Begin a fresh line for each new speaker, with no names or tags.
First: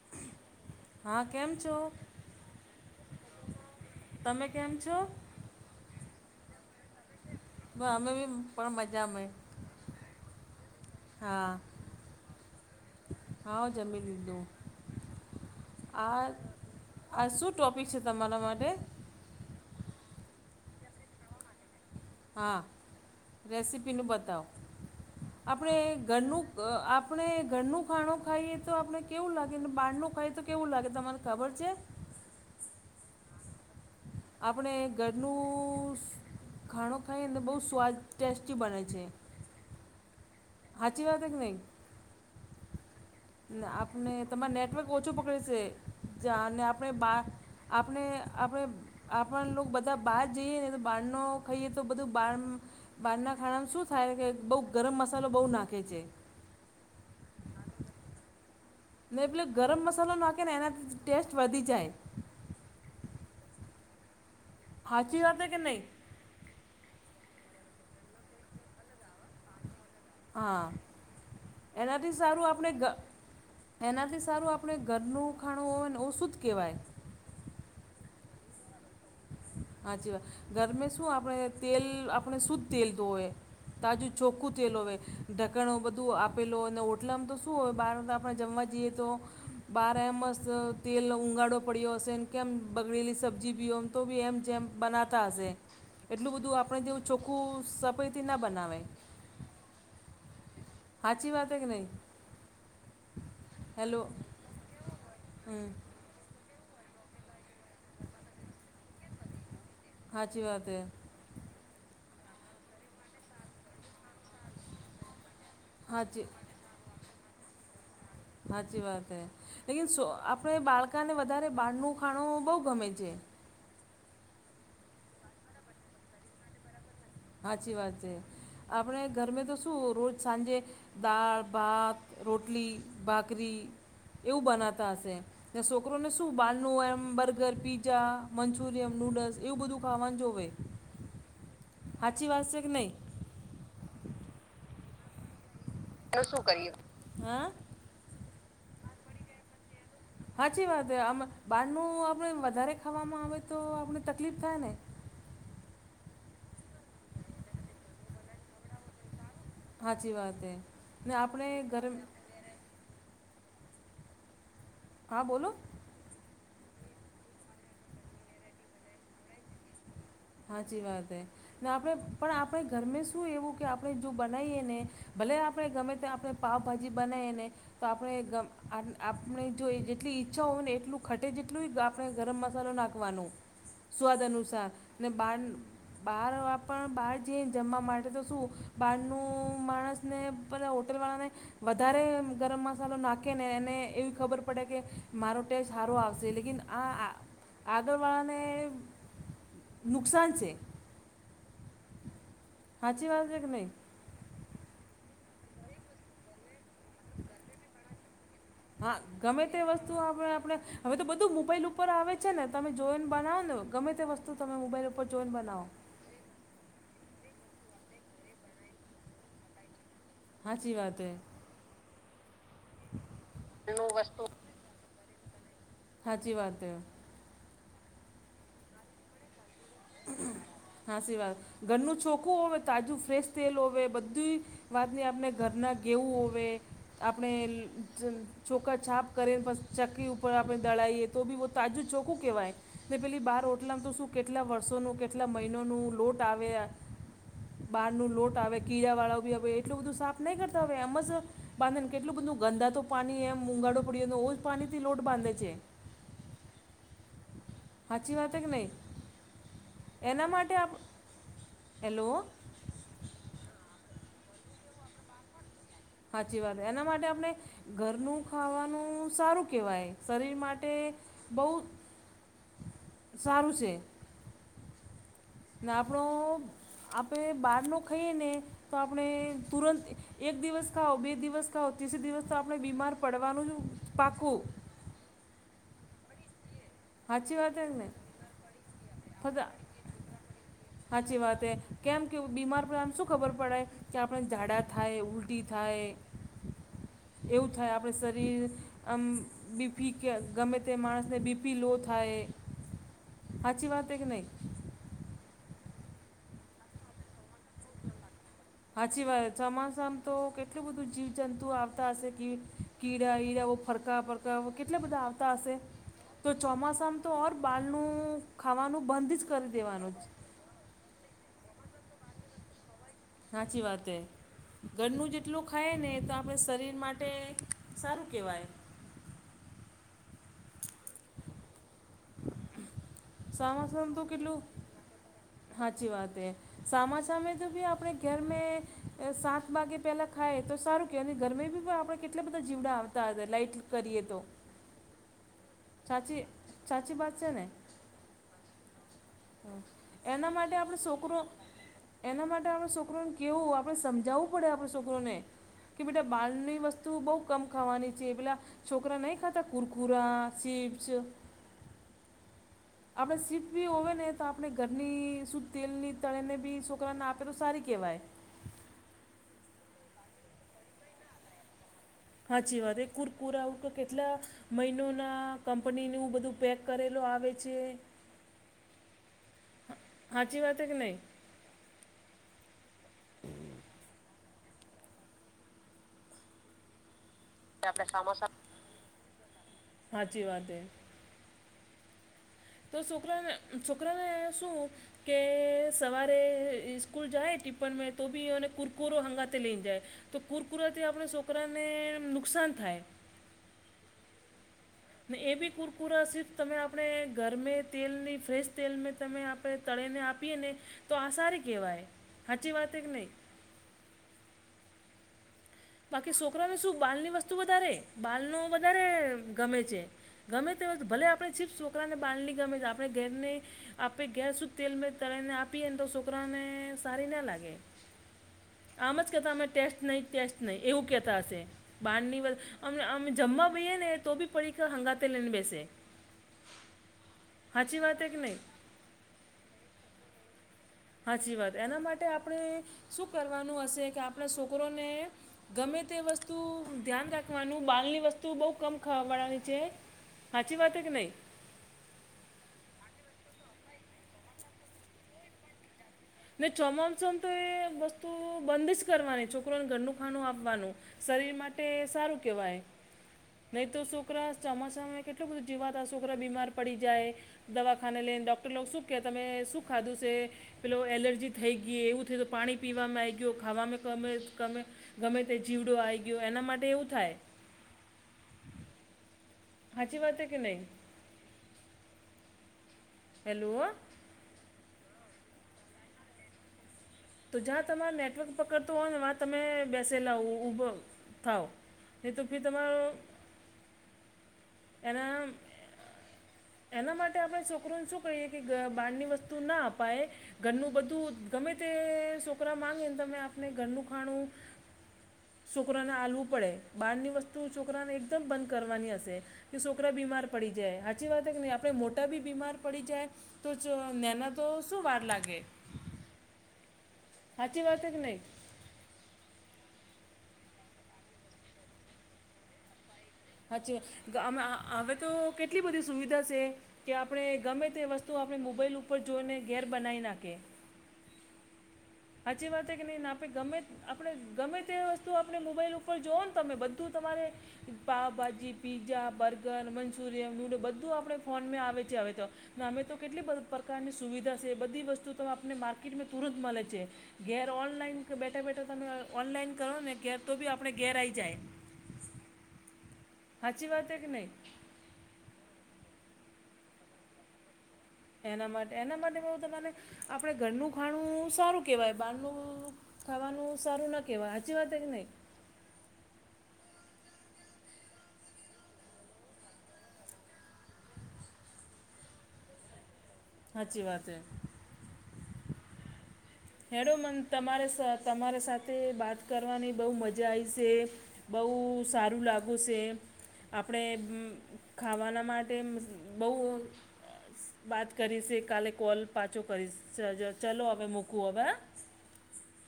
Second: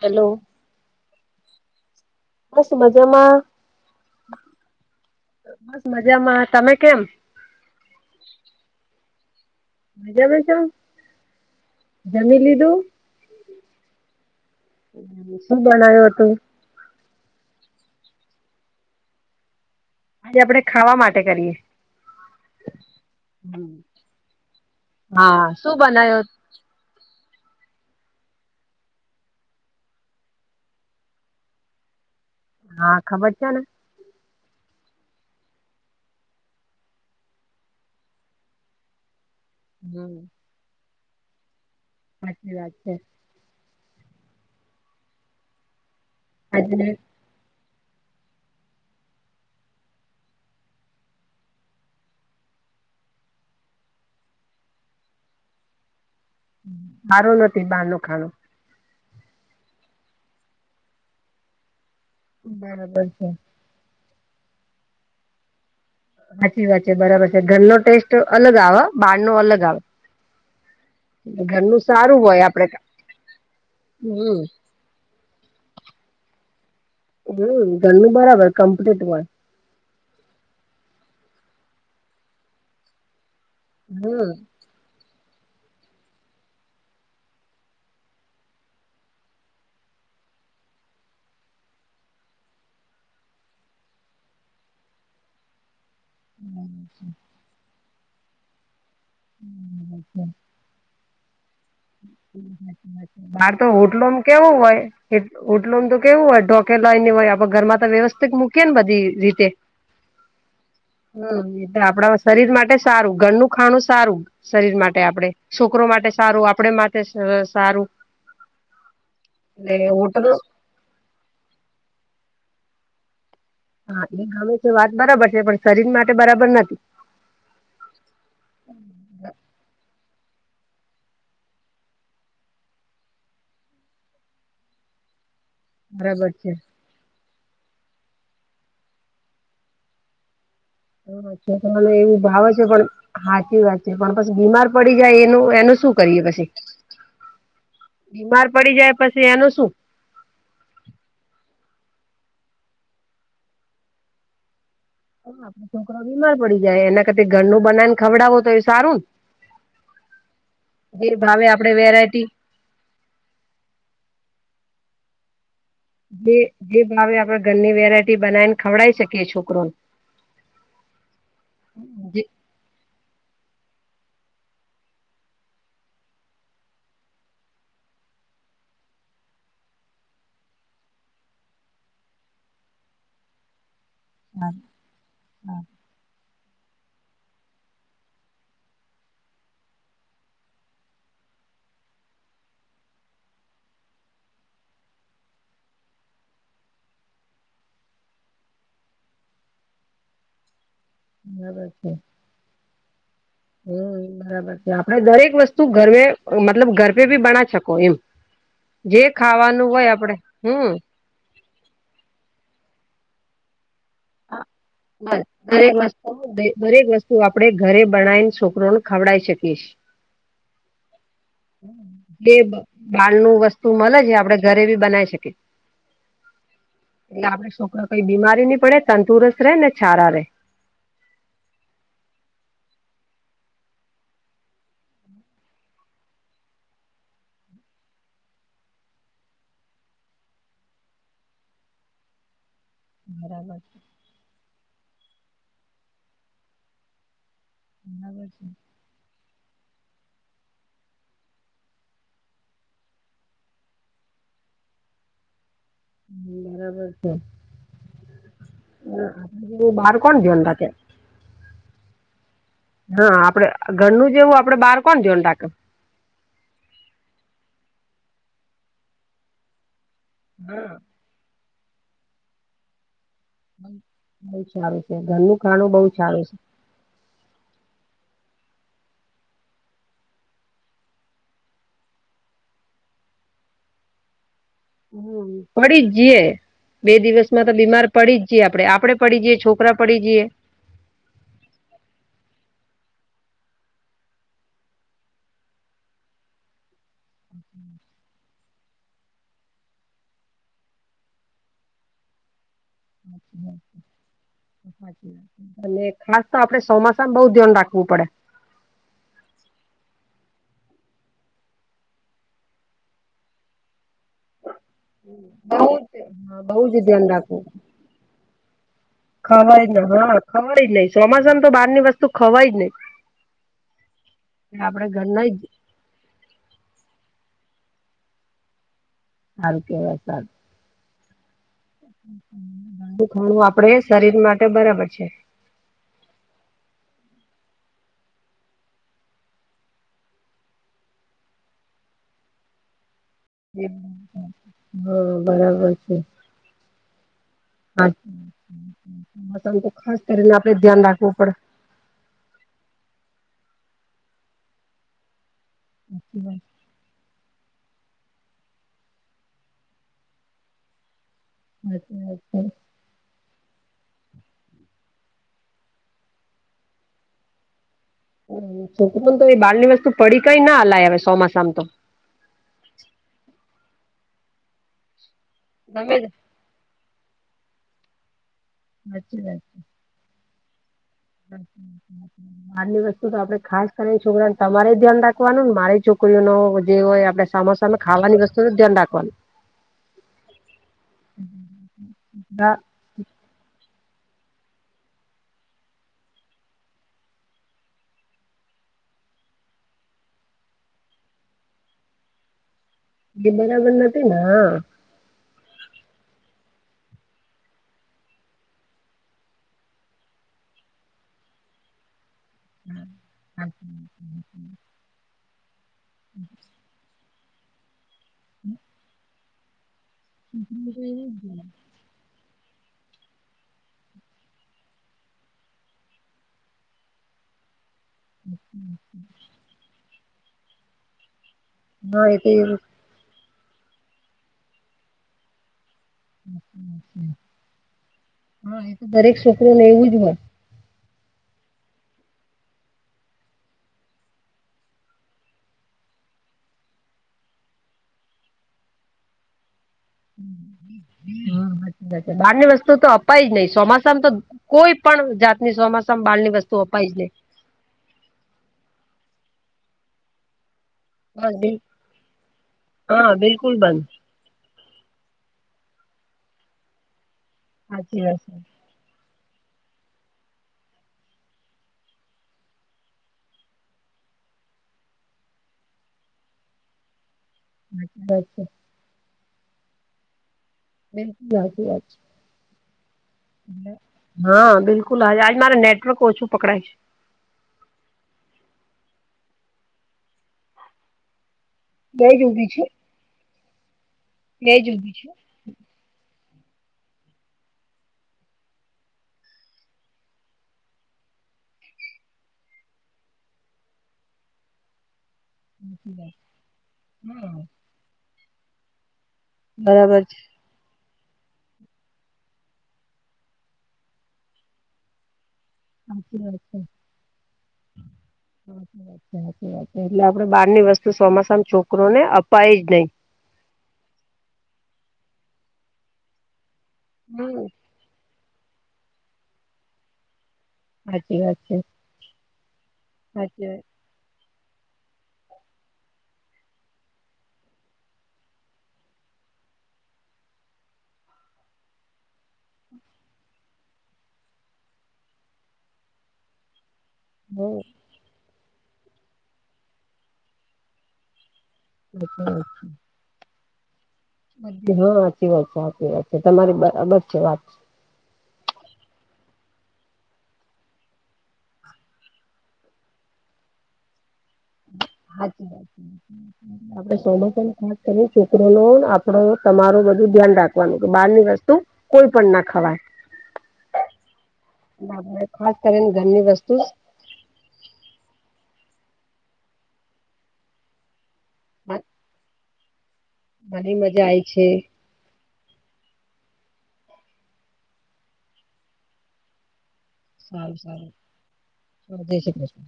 Hello
હા કેમ છો?
બસ મજામાં.
તમે કેમ છો?
બસ મજામાં તમે કેમ
તો હમે બી બા મજામાં.
મજા મજા
હા
જમી લીધું?
હા જમી લીધું
શું બનાવ્યું
આ
હતું?
આ શું ટોપિક છે તમારા માટે
આજે આપણેે ખાવા માટે કરીએ
હા રેસીપીનું બતાવો
હા શું
આપણે
બનાયો?
ઘરનું અ આપણે ઘરનું ખાણું ખાઈએ તો આપણે કેવું લાગે બાારનું ખાઈએ તો કેવું લાગે તમને ખબર છે
હા ખબર છે ને
આપણે ઘરનું ખાણો ખાઈએ ને બહુ સ્વાદ ટેસ્ટી બને છે.
હમ્મ.
હાચી વાત હે કે નહી
સાચી વાત છે.
ને આપને તમાર નેટવર્ક ઓછું પકડે સે જા અને
આજે
આપણે બા આપણે આપે આપણ નું બધા બહાર જઈએ ને બહાર નો ખઈએ તો બધું બાર બહારના ખાણામાં શું થાય કે બઉ ગરમ મસાલો બહુ નાખે છે.
સારું નથી બહાર નુ ખાણું.
ને એટલે ગરમ મસાલો નાખે ને એનાથી ટેસ્ટ વધી જાય.
બરાબર છે.
હાચી વાત હે કે નઈ?
સાચી વાત છે બરાબર છે ઘરનો ટેસ્ટ અલગ આવ બહાર નો અલગ આવે
હા
ઘરનું
એનાથી
હોય
સારું
આપડે
આપણે ગ એનાથી
હમ
સારું આપ આપણે ઘરનું ખાણું હોય ને ઓસુ જ કેવાય.
હમ્મ ઘરનુ બરાબર કમ્પ્લીટ હોય.
હાચીવાત ગરમે શું આપણે તેલ આપણે શુદ્ધ તેલ દ હોય તાજું
હમ.
ચોખ્ખું ટેલો હોવે ઢકણ બધું આપેલો અને હોટલામાં તો શું હોય બહારમાં તો આપણે જમવા જઈએ તો બહાર એમસ તેલ ઊગાડો પડ્યો હશેને કેમ બગડેલી સબ્જી બી ઓમ તો બી એમ જેમ બનાવતા હશે એટલું બધું આપણે જેવું ચોખ્ખું સફાઈ થી ના બનાવે.
હમ્મ તેમ
હાચી વાત હે કે નહી?
આ તો હોટલોનું તો કેવુ હોય
હમ
હોટલોનું તો કેવું હોય ઢોકે લાઈ ની હોય આપ ઘરમાં વ્યવસ્થિત મૂકી ને બધી રીતે
સાચી વાત હે
હમ્મ એટલે આપણા શરીર માટે સારું ઘરનું ખાણું સારું શરીર માટે આપડે છોકરો માટે
સાચી
સારું આપડે માટે સારું
હાચી વાત હે
એટલે
લેકિન સો
હોટલો
આપણે બાળકાને વધારે બહારનું ખાણું બહુ ગમે છે.
હા એ ગમે છે વાત બરાબર છે પણ શરીર માટે બરાબર નથી.
હાચી વાત એ આપણે ઘરમે તો શું રોજ સાંજે દાળ, ભાત, રોટલી, ભાખરી એવું બનાતા હશે તે સોકરોને સુ
બરાબર છે
બારનું એમ બર્ગર પી ચા મંચુરિયમ નૂડલ્સ એવું બધું ખાવાનું જોવે
હ છોકરાને એવું
સાચી વાત
ભાવે છે
કે
પણ
નહીં
સાચી વાત છે પણ પછ બીમાર પડી જાય એનું એનું શું કરીએ પછી
હા
બીમાર પડી જાય પછી એનું શું?
હાચી વાત એ આ બહારનું આપણે વધારે ખાવામાં આવે તો આપને તકલીફ થાય ને?
આપે છોકરા બીમાર પડી જાય એના કરતા ઘરનું બનાઈને ખવડાવો તો એ સારું ને?
હાચી વાત એ ને
જે ભાવે
આપણે
આપડે
ગર
વેરાયટી
હા બોલો.
જે જે ભાવે આપડે ઘરની વેરાયટી બનાવીને ખવડાવી શકીએ છોકરોને.
હાચી વાત હૈ ને આપણે
જી
પણ આપણે ઘરમે શું એવું કે આપણે જો બનાઇએ ને ભલે આપણે ગમે તે આપણે પાવભાજી બનાઈ એને તો આપણે ગમ આટ આપણે જો જેટલી ઈચ્છા હોય ને એટલું ખટે જેટલું હોય તો આપ ણે ગરમ મસાલો નાખવાનો સ્વાદ અનુસાર ને બારનુ બહાર આપણ બહાર જઈ જમવા માટે તો શું બહારનું માણસ ને બધા હોટલ વાળાને વધારે ગરમ મસાલો નાખે ને એને એવી ખબર પડે કે મારો ટેસ્ટ હારો આવશે લેકન આ આ આગળવાળાને નુકસાન છે.
બરાબર છે.
હાચી વાત કે ન
હમ બરાબર છે આપડે દરેક વસ્તુ ઘર મતલબ ઘર આપ બી બના શકો એમ જે ખાવાનું હોય આપડે હમ.
બધું બધું મોબાઈલ ઉપર આવે છે ને તમે જોઈને બનાવો ને ગમે તે વસ્તુ તમે મોબાઈલ ઉપર
બસ
જોઈને બનાવો.
દરેક વસ્તુ દરેક વસ્તુ આપડે ઘરે બનાવીને છોકરોને ખવડાઈ શકીએ.
સાચી વાત હે
જે બાળ નું વસ્તુ
નું
મળે છે
વસ્તુ
આપડે ઘરે બી બનાવી શકીએ.
સાચી વાત હે.
એટલે આપડે છોકરા કઈ બીમારી નહી પડે તંદુરસ્ત રહેે ને છારા રે.
હાસીવાત ઘરનું ચોખું હો તાજું ફ્રેશ તેલ હોવે બધુંય વાતની આપણે ઘરના ગેવું હોવે આપણે. છોકરા છાપ કરે બસ ચક્કી ઉપર આપણે દળાઈએ તો બીહ તાજું ચોકું કહેવાય. પેલી બહાર
બરાબર
ઓટલામ તો શું કેટલા વર્ષોનું, કેટલા મહિનોનું લોટ આવે યાર. બહાર નું લોટ આવે કીડા વાળા બી હ એટલું બધું સાફ નહી કરતા હોય હવે એમ જ બાંધે ને કેટલું બધું ગંદાતુ પાણી એમ ઉગાડો પડ્યો એ જ પાણી થી લોટ બાંધે છે. સાચી વાત છે કે નહીં
[unintelligible] બાર કોણ
એના
ધ્યાન
માટે
રાખ?
આપ હેલો.
હા આપડે ઘરનું જેવું આપડે બહાર કોણ ધ્યાન રાખે.
સાચી વાત એના માટે આપણે ઘરનું ખાવાનું સારું કહેવાય. શરીર માટે બહુ સારું છે.
બહુ સારું છે ઘરનું
ને
ખાણું બહુ
આપણો
સારું છે.
આપણે બહારનુ ખાઈએ ને તો આપણે તુરંત એક દિવસ ખાઓ, બે દિવસ ખાઓ, ત્રીજે દિવસ તો આપણે બીમાર પડવાનું જ પાક્કુ.
હમ પડી જ જે. બે
સાચી
દિવસમાં તો
વાત છે
બીમાર
ને
પડી જ જે આપડે આપડે પડી જઈએ,
ફક્ત
છોકરા પડી જઈએ.
સાચી વાત એ કેમ કેવું બીમાર પડેમ શું ખબર પડે કે આપણે ઝાડા થાય, ઉલટી થાય, એવું થાય આપડે શરીર આમ બીફી કે ગમે તે માણસ. અને બીપી લો થાય. સાચી વાત છે કે નહીં
[inaudible] અને ખાસ તો આપડે ચોમાસા માં બઉ ધ્યાન રાખવું પડે.
[inaudible] સાચી વાત ચોમાસામા તો કેટલું બધું જીવ જંતુઓ આવતા હશે કીડા ઈડા ફરકા ફર કેટલે બધા આવતા હશે.
બઉ જ
તો
હા, બઉ જ
ચોમાસામાં
ધ્યાન
તો ઔર
રાખવું
બાળનું ખાવાનું બંધ જ કરી
ખવાય ન,
દેવાનું જ.
હા ખવાય જ નહિ. ચોમાસામા તો બાર ની વસ્તુ ખવાય નહી.
સાચી વાત એ
આપડે
ઘરનું
ઘરના જ
જેટલું ખાય ને તો આપણે શરીર માટે સારું કહેવાય
હલ કે વસાદ દુ ખાણું
સામા
આપડે
સામે તો
શરીર
કેટલું
માટે બરાબર છે
સાચી વાત હ. સામાસામે તો ભી આપડે ઘર મે સાત વાગે પેલા ખાય તો સારું કે ગરમે બી પણ આપણે કેટલા બધા જીવડા આવતા હતા. લાઇટ કરીએ તો
હ બરાબર છે.
સાચી સાચી વાત છે ને?
આજનું મોસમ તો ખાસ
એના
કરીને આપડે
માટે આપણે
ધ્યાન રાખવું
છોકરો.
પડે.
એના માટે આપણે છોકરોને કેહેવું, આપણે સમજાવવું પડે આપણે છોકરોને કે બેટા
સાચી વાત,
બારની વસ્તુ તો બહુ કમ ખાવાની છે પેલા છોકરા નહીં ખાતા કુરકુરા, ચીપ્સ,
અચ્છ અચ્છા.
આપણે સિફ બી હોય ને તો આપણે ઘરની શુદ્ધ તેલની તળે ને બી છોકરાને આપે તો સારી કહેવાય.
છોક તો એ બાળ ની વસ્તુ પડીકાઈ ના અલાય અવે સોમાસામાં તો.
સાચી વાત એ કુરકુરા આવું કે કેટલા મહિનો ના
ગમે તે
કંપનીનું બધું પેક કરેલો આવે છે.
સાચચી વા છે.
હાચ વાત કે નહી.
હમ્. બારની વસ્તુ તો આપડે ખાસ કરીને છોકરાને તમારે ધ્યાન રાખવાનું ને મારી છોકરીઓ ન જે હોય આપડે. સા સામે
આપણે
ખાવાની વસ્તુ ધ્યાન રાખવાનું.
સાાચી વાત એ.
હ.
તો છોકરાને છોકરાને શું. કે સવારે સ્કૂલ જાય ટિપ્પણમાં તો બીઓને કુરકુરો હંગાતે લઈને જાય. તો કુરકુરાથી આપણા છોકરાને નુકસાન થાય.
એ બરાબર નથી તેના.
ને એ બી કુરકુરાસી તમે આપણે ગરમે તેલની ફ્રેશ તેલ તમે. આપણે તળેને આપીએ ને તો આ સારી કહેવાય સાચી વાત કે નહીં.
હચ્છા.
બાકી છોકરાને શું બાલ ની વસ્તુ વધારે બાલ ન વધારે ગમે છે. ગમે તે ભલે આપણે ચીપ્સ છોકરાને બાંધની ગમે આપણે ઘરને. આપે ગેસ જ તેલમાં તળને આપીએ ને તો છોકરાઓને સારી ના લાગે. આમ જ કેતા અમે ટેસ્ટ નહી ટેસ્ટ નહી એવું કેતા હશે
હા એ
બારની.
તો એવું
અ જમવા બેૈએ ને તો બી પડી હંગાતે લઈને બેસે. સાચી વાત હે કે નહીં
હા એ તો દરેક છોકરોને એવું જ હોય.
સાચી વાત એના માટે આપણે શું કરવાનું હશે કે આપણા છોકરોને. ગમે તે વસ્તુ ધ્યાન રાખવાનું બાલની વસ્તુ બહુ કમ ખાવા વાળાની છે. સાચી વાત કે નહીં
હમ. બારની વસ્તુ તો અપાઈ જ નહીિ ચોમાસામ તો કોઈ પણ જાતની ચોમાસા.
ને ચોમાસુંમાં તો એ વસ્તુ બંધ જ કરવાની છોકરોને ઘરનું ખાણું આપવાનું.
બસ
શરીર
બિલ
માટે સારું કહેવાય.
હા બિલ.
નહી તો છોકરા ચોમાસામાં કેટલું બધું જીવાતા છોકરા બીમાર પડી જાય. દવાખાને
સાચી વાત
લઈને
છે
ડૉક્ટર લોકો શુંખ કેહે તમે શુંખ ખાધું છે. પેલો એલર્જી થઈ ગઈ એવું થઈ તો પાણી પીવામાં આવી ગયું ખાવામાં ગમે ગમે. ગમે તે જીવડો આવી ગયો એના માટે એવું થાય.
અચા વાચછા.
હાજી વાત હ કે નહી.
બલકુલુ વાત.
હેલો હા
હા બિલકુલ હ આજ મારે નેટવર્ક ઓછું પકડાય છે.
તો જ્યાં તમાર નેટવર્ક પકડતોું હોય ને વાં તમે બેસેલા ભો થાવ. એ તો
છે
ફી
બે જ ઉભી છે
તમારોું
બે જ ઉભી છે
એના. એના માટે આપણે છોકરોને શું કહીએ કે બહારની વસ્તુ ના અપાય ઘરનું બધું ગમે. છોકરા માંગી ને તમે આપને ઘરનું ખાણું. છોકરાને હલવું પડે બહારની
હા
વસ્તુ છોકરાને એકદમ બંધ કરવાની હશે કે છોકરા
બરાબર છે
બીમાર. પડી જાય સાચી વાત કે નહી આપણે મોટા બી બીમાર પડી જાય. તો જ ના તો શું વાર લાગે.
સાચી વાત છે.
સાાચી વાસે કે નહી.
વાી વા એટલે આપડે બહારની વસ્તુ સોમાસામ છોકરોને અપાય જ નહીિ.
અચ્છા હવે તો કેટલી બધી સુવિધા છે કે આપણે
હમ
ગમે તે વસ્તુ. તો આપણે મોબાઈલ ઉપર જોઈને ઘેર બનાવી નાખી.
હાી વાત છે.
હચચી વાતે કે ન નાે
સાચી
ગમે.
વાત
આપણે ગમે તે વસ્તુ આપણે મોબાઈલ ઉપર જઓ ને તમે બધું તમારે. Pav bhaji pizza burger Manchurian noodle બધું આપણેે ફોનમાં આવે છે હવે તો. અમે તો કેટલી પ્રકારની સુવિધા છે બધી વસ્તુ તો આપને માર્કેટમાં તુરંત મળે છે.
હમ
ઘેર ઓનલાઈન બેઠા બેઠા તમે ઓનલાઈન કરો ને ઘેર તો બી આપણે ઘેર આ આવી જાય.
[unintelligible]
હાચી વાતે કે નઇ.
હા સાચી વાત છે સાચી વાત છે તમારી બરાબર છે વાત છે.
એના માટે એના માટે બવું તમાને આપણે ઘરનું ખાણું સારું કેહેવાય બારનું. ખાવાનું સારું ના કહેવાય સાચી વાત કે નહીં.
એ [unintelligible]
[unintelligible]
આપડણે સોમ પણ ખાસ કરીને છોકરો નો આપડો તમારું બધું ધ્યાન રાખવાનું કે બહાર ની વસ્તુ. કોઈ પણ ના ખવાય.
અચછી વાત હૈ.
બબ ખાસ કરીને ઘરની વસ્તુ.
મેડ મન તમારે તમારા સાથે વાત કરવાની બહુ મજા આવી છે. બહુ
જ
સારું લાગ્યું છે
ઘણી
આપણે.
મજા આઈ છે
ખાવાના માટે બહુ વાત કરી છે કાલે કોલ. પાછો કરીશ ચલો હવે મૂકવું હવે હા.
હા જય શ્રી કૃષ્ણ.